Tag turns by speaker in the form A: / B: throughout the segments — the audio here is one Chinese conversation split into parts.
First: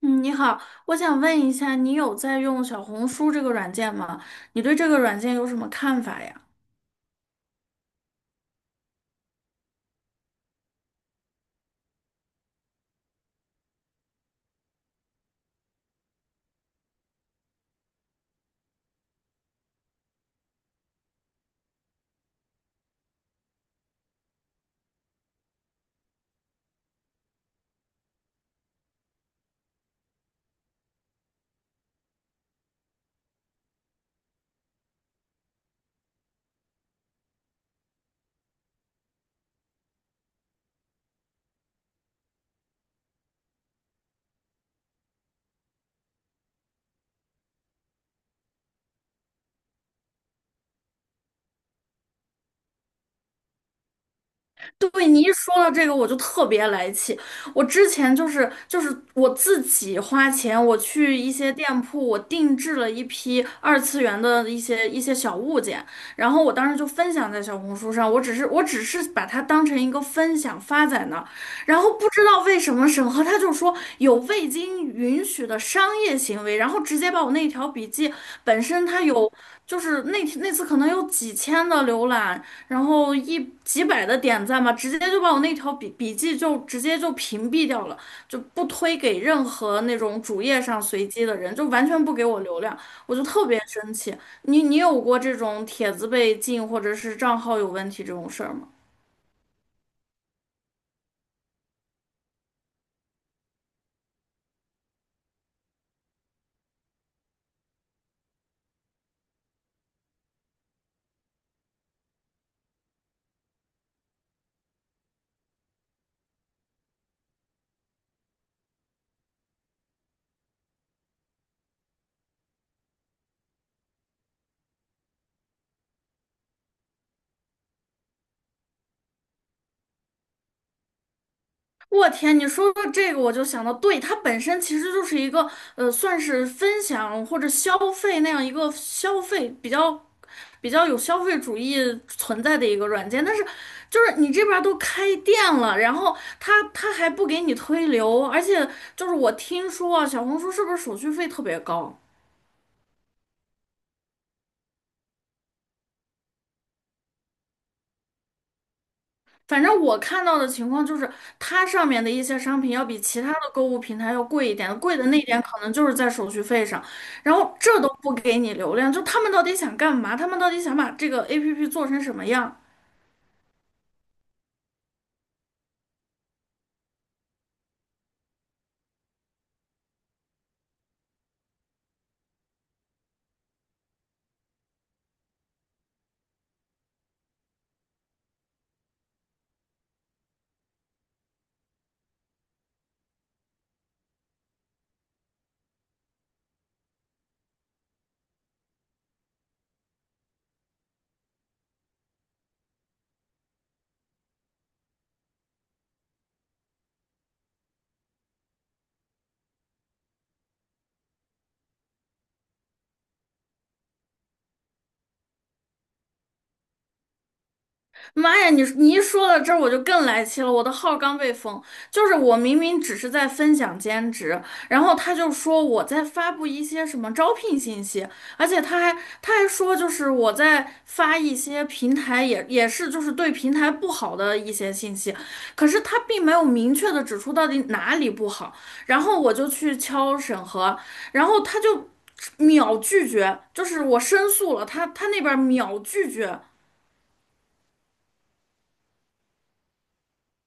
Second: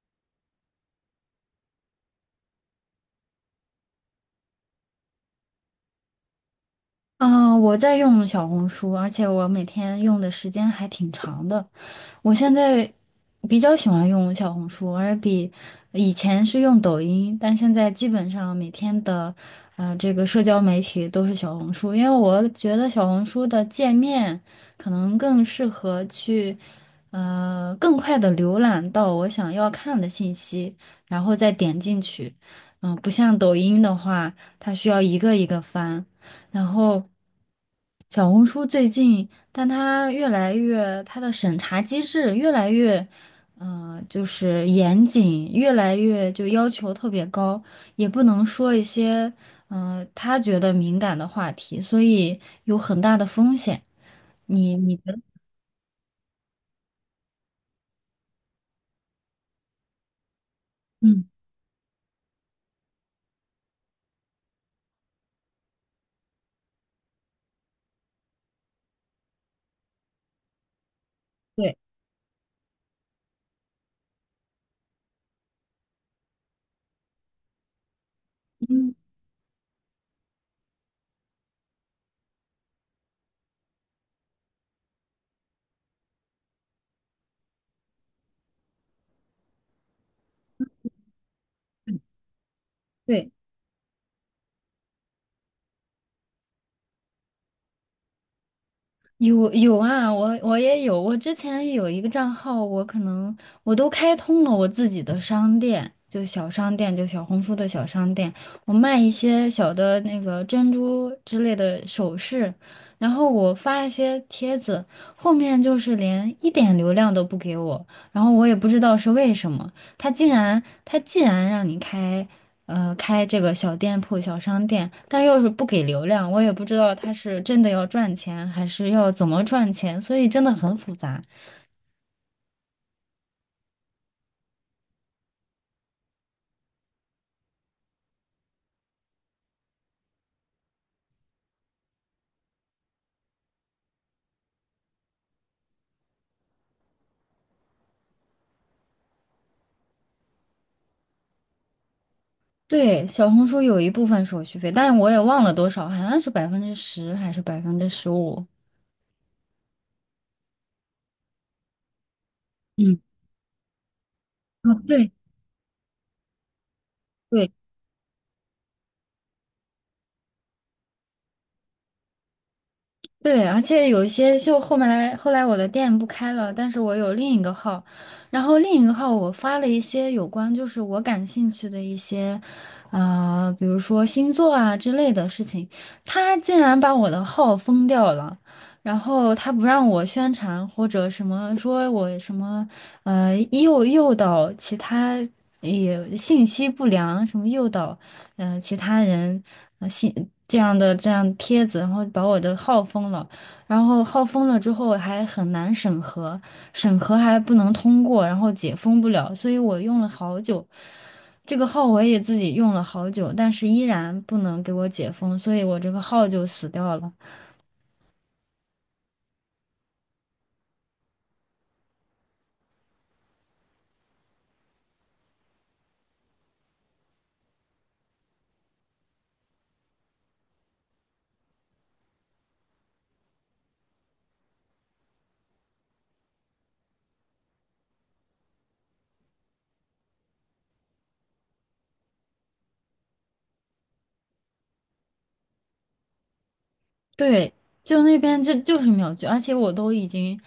A: 嗯，你好，我想问一下，你有在用小红书这个软件吗？你对这个软件有什么看法呀？
B: 嗯，我在用小红书，而且我每天用的时间还挺长的。我现在比较喜欢用小红书，而比以前是用抖音，但现在基本上每天的这个社交媒体都是小红书，因为我觉得小红书的界面可能更适合去更快的浏览到我想要看的信息，然后再点进去。嗯，不像抖音的话，它需要一个一个翻，然后。小红书最近，但它越来越，它的审查机制越来越，就是严谨，越来越就要求特别高，也不能说一些，他觉得敏感的话题，所以有很大的风险。你觉
A: 对，
B: 得？
A: 你一说到这个，我就特别来气。我之前就是我自己花钱，我去
B: 嗯，
A: 一些店铺，我定制了一批二次元的一些小物件，然后我当时就分享在小红书上，我只是把它当成一个分享发在那儿，
B: 对，
A: 然后不知道为什么审核他就说有未经允许的商业行为，然后直接把我那条笔记本身
B: 嗯，
A: 它有。就是那次可能有几千的浏览，然后一几百的点赞吧，直接就把我那条笔记就直接就屏蔽掉了，就不推给任何那种主页上随机的人，就完全不给我流量，我就
B: 对。
A: 特别生气。你有过这种帖子被禁或者是账号有问题这种事儿吗？
B: 有啊，我也有，我之前有一个账号，我可能我都开通了我自己的商店，就小商店，就小红书的小商店，我卖一些小的那个珍珠之类的首饰，然后我发一些帖子，后面就是连一点流量都不给我，然后我也不知道是为什么，他竟然他既然让你开。开这个小店铺、小商店，但要是不给流量，我也不知道他是真的要赚钱，还是要怎么赚钱，所以真的很复杂。
A: 我天，你说到这个，我就想到，对，它本身其实就是一个，算是分享或者消费那样一个消费比较有消费主义存在的一个软件。但是，就是你这边儿都开店了，然后它还不给你推流，而且就是我听说啊，小红书是不是手续费特别高？
B: 对，小红书有一部分手续费，但我也忘了多少，好像是百分之十还是15%。
A: 反正我看到的情况就是，它上面的一些商品要比
B: 嗯，
A: 其他的购物平台要贵一
B: 哦，
A: 点，贵的
B: 对
A: 那一点可能就是在手续费上，然
B: 对，
A: 后这都不给你流量，就他们到底想干嘛？他们到底想把这个 APP 做成什么样？
B: 对，而且有一些就后面来，后来我的店不开了，但是我有另一个号，然后另一个号我发了一些有关就是我感兴趣的一些，比如说星座啊之类的事情，他竟然把我的号封掉了，然后他不让我宣传或者什么，说我什么，诱导其他也信息不良，什么诱导。嗯、其他人啊信这样帖子，然后把我的号封了，然后号封了之后还很难审核，审核还不能通过，然后解封不了，所以我用了好久，这个号我也自己用了好久，但是依然不能给我解封，所以我这个号就死掉了。
A: 妈呀，你一说到这儿，我就更来气了。我的号刚被封，就是我明明只是在分享兼职，然后他就说我在发布一些什么招聘信息，而且他还说就是我在发一些平台也是就是对平台不好的一些信息，可是他并没有明确的指出到底哪里不好，然后我就去敲审核，然后他就秒拒绝，就是我申诉了，他那边秒拒绝。
B: 对，就那边就是秒拒，而且我都已经。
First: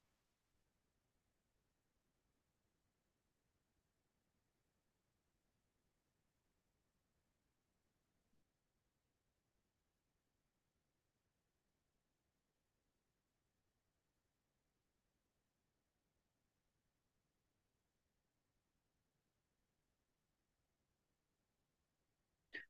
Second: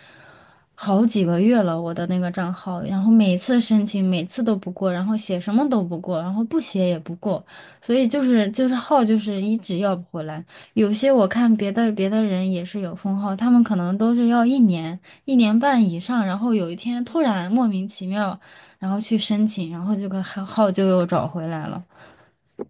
B: 好几个月了，我的那个账号，然后每次申请，每次都不过，然后写什么都不过，然后不写也不过，所以就是号就是一直要不回来。有些我看别的人也是有封号，他们可能都是要一年1年半以上，然后有一天突然莫名其妙，然后去申请，然后这个号就又找回来了。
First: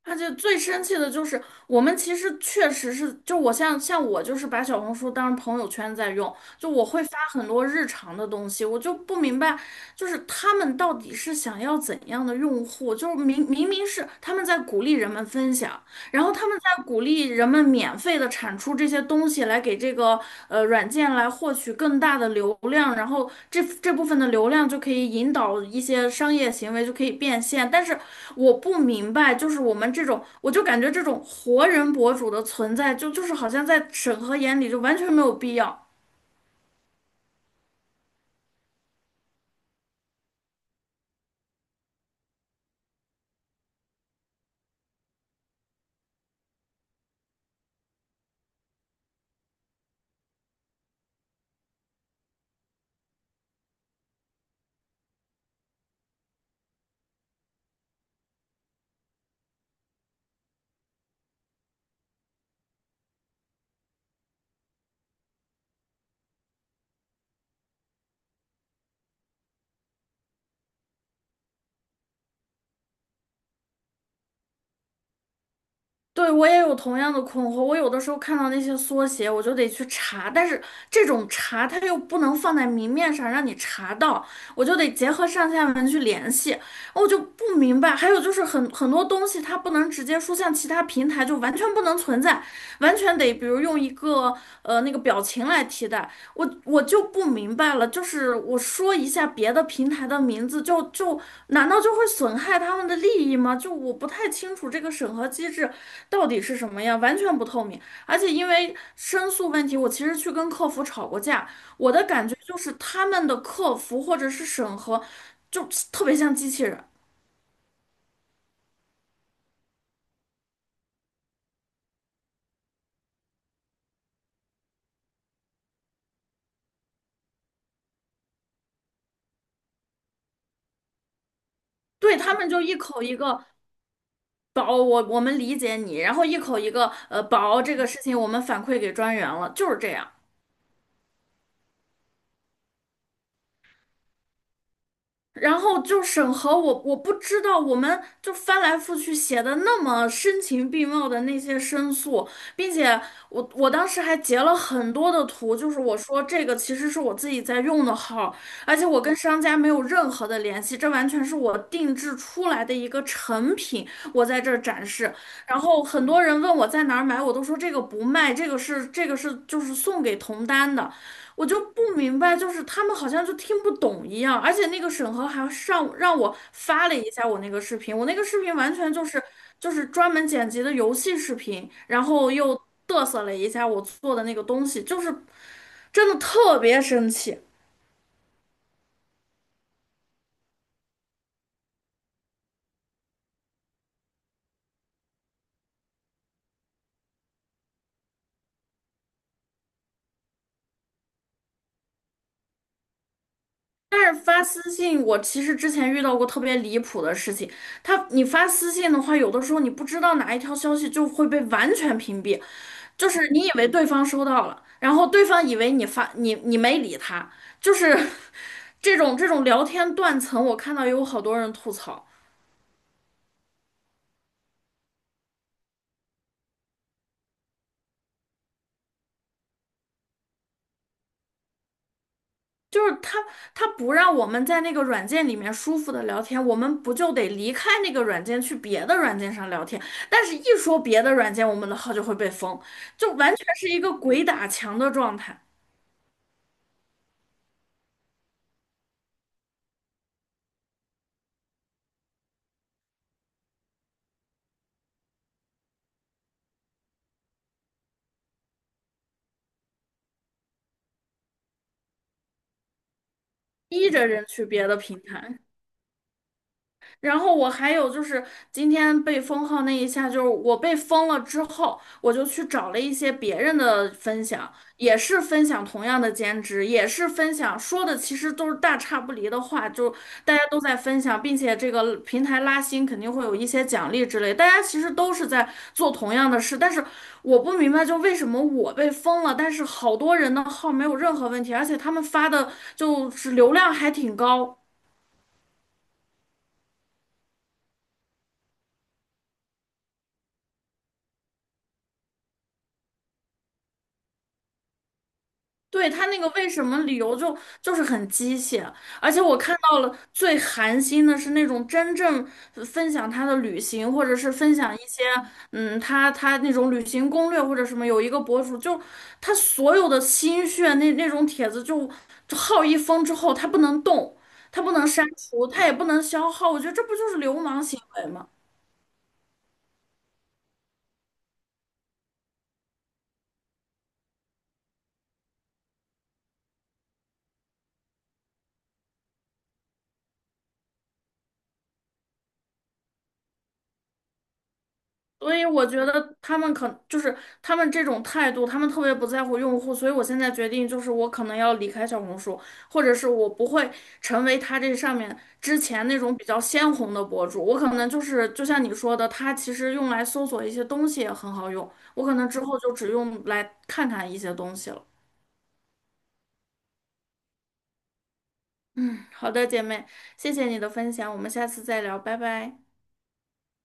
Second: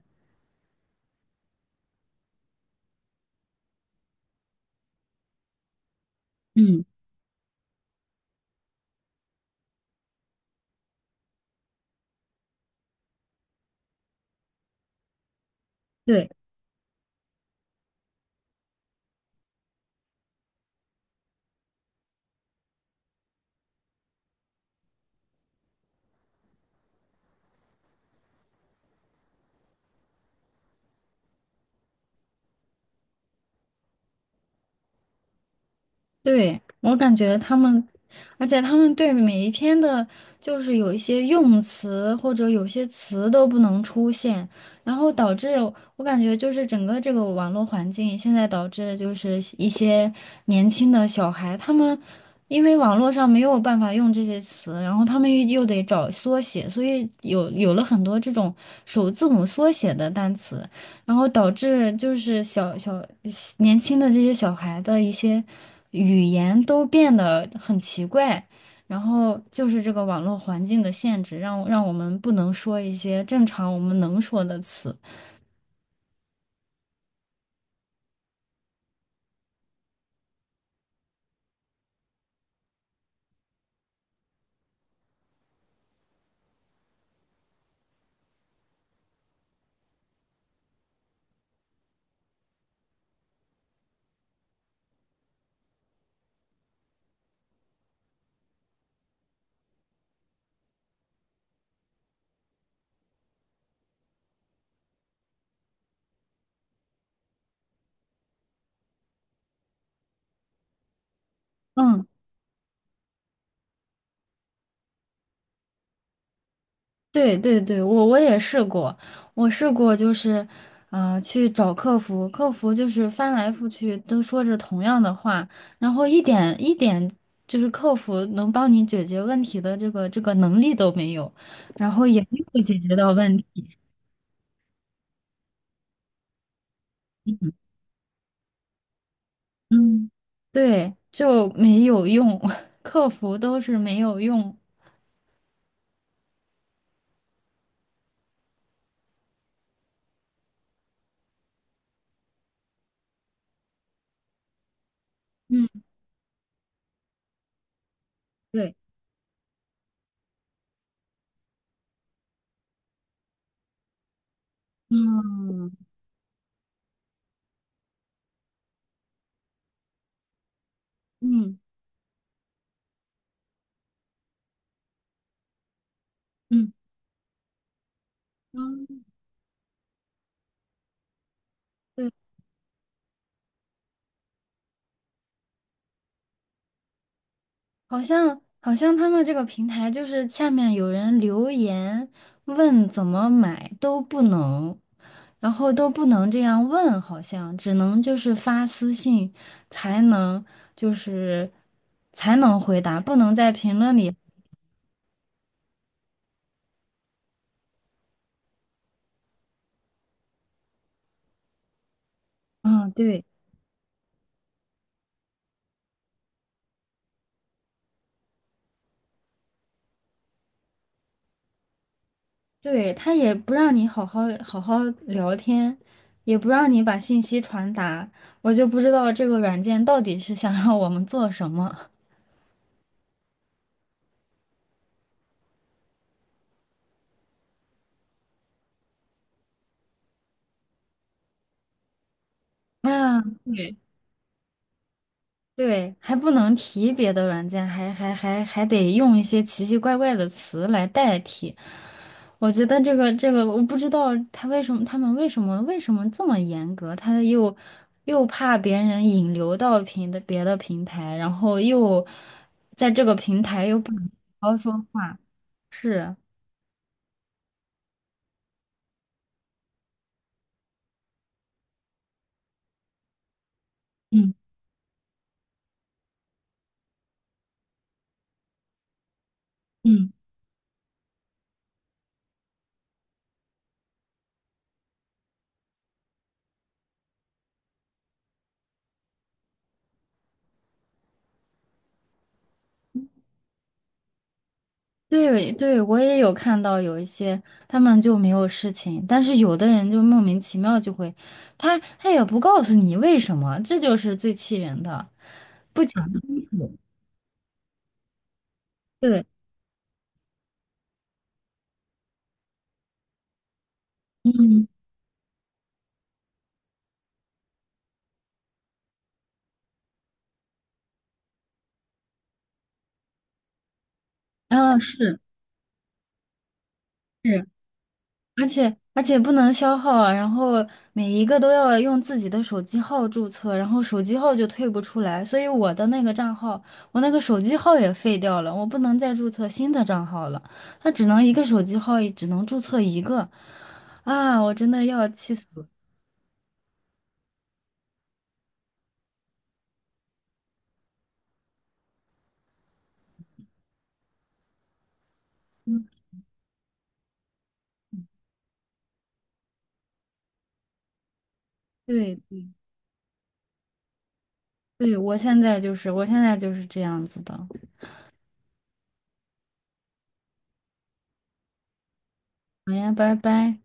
A: 而且最生气的就是，我们其实确实是，就我像我就是把小红书当朋友圈在用，就
B: 嗯，
A: 我会发很多日常的东西，我就不明白，就是他们到底是想要怎样的用户？就是明明是他们在鼓励人们分享，然
B: 对，
A: 后他们在鼓励人们免费的产出这些东西，来给这个软件来获取更大的流量，然后这部分的流量就可以引导一些商业行为，就可以变现。但是我不明白，就是我们这种，我就感觉这种活人博主的存在就是好像在审核眼里就完全没有必要。
B: 对，我感觉他们，而且他们对每一篇的，就是有一些用词或者有些词都不能出现，然后导致我感觉就是整个这个网络环境现在导致就是一些年轻的小孩，他们因为网络上没有办法用这些词，然后他们又得找缩写，所以有了很多这种首字母缩写的单词，然后导致就是年轻的这些小孩的一些语言都变得很奇怪，然后就是这个网络环境的限制，让我们不能说一些正常我们能说的词。
A: 对，我也有同样的困惑。我有的时候看到那些缩写，我就得去查，但是这种查它又不能放在明面上让你查到，我就得结合上下文去联系。我就不明白。还有就是很多东西它不能直接说，像其他平台，就完全不能存在，完全得比如用一个那个表情来替代。我就不明白了，就是我说一下别的平台的名字，就难道就会损害他们的利益吗？就我不太清楚这个审核机制到底是什么样，完全不透明。而且因为申诉问题，我其实去跟客服吵过架，我的
B: 嗯，
A: 感觉就是他们的客服或者是审核。就特别像机器人。
B: 对对对，我也试过，我试过就是，去找客服，客服就是翻来覆去都说着同样的话，然后一点一点就是客服能帮你解决问题的这个能力都没有，然后
A: 对，
B: 也
A: 他
B: 没
A: 们
B: 有
A: 就一
B: 解决
A: 口
B: 到
A: 一
B: 问
A: 个
B: 题，
A: 宝，我们理解你，然后一口一个宝这个事情我们反馈给专员了，就是这样。
B: 嗯，对，就没有用，客服都是没有用，
A: 然后就审核我，我不知道，我们就翻来覆去写的那么深情并茂的那些申诉，并且我当时还截了很多的图，
B: 嗯
A: 就是我说这个其实是我自己在用的号，而
B: 对，
A: 且我跟商家没有任何的联系，这完全是我定制出来的一个成品，我在这儿展
B: 嗯
A: 示。然后
B: 嗯
A: 很多人问我在哪儿买，我都说这个不卖，这个是就是送给同单的。我
B: 嗯
A: 就不明白，就是他们好像就听不懂一样，而且那个审核还上让我
B: 嗯。
A: 发了一下我那个视频，我那个视频完
B: 嗯，
A: 全就
B: 对
A: 是就是专门剪辑的游戏视频，然后又嘚瑟了一下我做的那个东西，就是真的特别生气。
B: 好像他们这个平台就是下面有人留言问怎么买都不能，然后都不能这样问，好像只能就是发私信才能就是才能回答，不能在评论
A: 但是
B: 里。
A: 发私信，我其实之前遇到过特别离谱的事情。他，你发私信的话，有的时候你不知道哪一条消息就会被完全屏蔽，
B: 嗯，
A: 就
B: 对
A: 是你以为对方收到了，然后对方以为你发你没理他，就是 这种聊天断层，我看到有好多人吐槽。
B: 对，他也不让你好好聊天，也不让你把信息传达，我就不知道这个软件到底是想让我们做什么。
A: 就是他不让我们在那个软件里面舒服的聊天，我们不就得离开那个软件去别的软件上聊天？但是，一说别的软件，我们的号就会被封，就
B: 啊，
A: 完全是
B: 对。
A: 一个鬼打墙的状态，
B: 对，还不能提别的软件，还得用一些奇奇怪怪的词来代替。我觉得这个，我不知道他为什么，他们为什么这么严格？他又怕别人引流到别的平台，然后又在这个平台又
A: 逼
B: 不
A: 着
B: 能
A: 人去
B: 好好
A: 别
B: 说
A: 的平
B: 话，
A: 台。
B: 是。
A: 然后我还有就是今天被封号那一下，就是我被封了之后，我就去找了一些别人的分
B: 嗯
A: 享，也是分享同样的兼职，也是分享说的其实都是大差不离的话，就
B: 嗯。
A: 大家都在分享，并且这个平台拉新肯定会有一些奖励之类，大家其实都是在做同样的事，但是我不明白就为什么我被封了，但是好多人的号没有任何问题，而且他们发的就是流量还挺高。
B: 对对，我也有看到有一些他们就没有事情，但是有的人就莫名其妙就会，他也不告诉你为什么，这就是最气人的。
A: 对，他那个为什么理由就是很机械，而且
B: 对，
A: 我看到了最寒心的是那种真正分享他的旅行，或者是分
B: 嗯，
A: 享一些嗯他那种旅行攻略或者什么，有一个博主就他所有的心血那种帖子就就耗一封之后，他不能动，他不
B: 啊，
A: 能删
B: 是
A: 除，他也不能消耗，我觉得这不就是流
B: 是，
A: 氓行为吗？
B: 而且不能消耗啊，然后每一个都要用自己的手机号注册，然后手机号就退不出来，所以我的那个账号，我那个手机号也废掉了，我不能再注册新的账号了，它只能一个手机号，只能注册一个，啊，我真的要气
A: 所以
B: 死了。
A: 我觉得他们可就是他们这种态度，他们特别不在乎用户，所以我现在决定就是我可能要离开小红书，或者是我不会成为他这上面之
B: 嗯，
A: 前那种比较鲜红的博主，我可能就是就像你说的，它其实用来搜索一些东西也很好用，我可
B: 对
A: 能之后就只用来看看一些东西了。
B: 对，我现在就是这样子的。
A: 好的，姐妹，谢谢你的分享，我们下次再聊，拜拜。
B: 好呀，拜拜。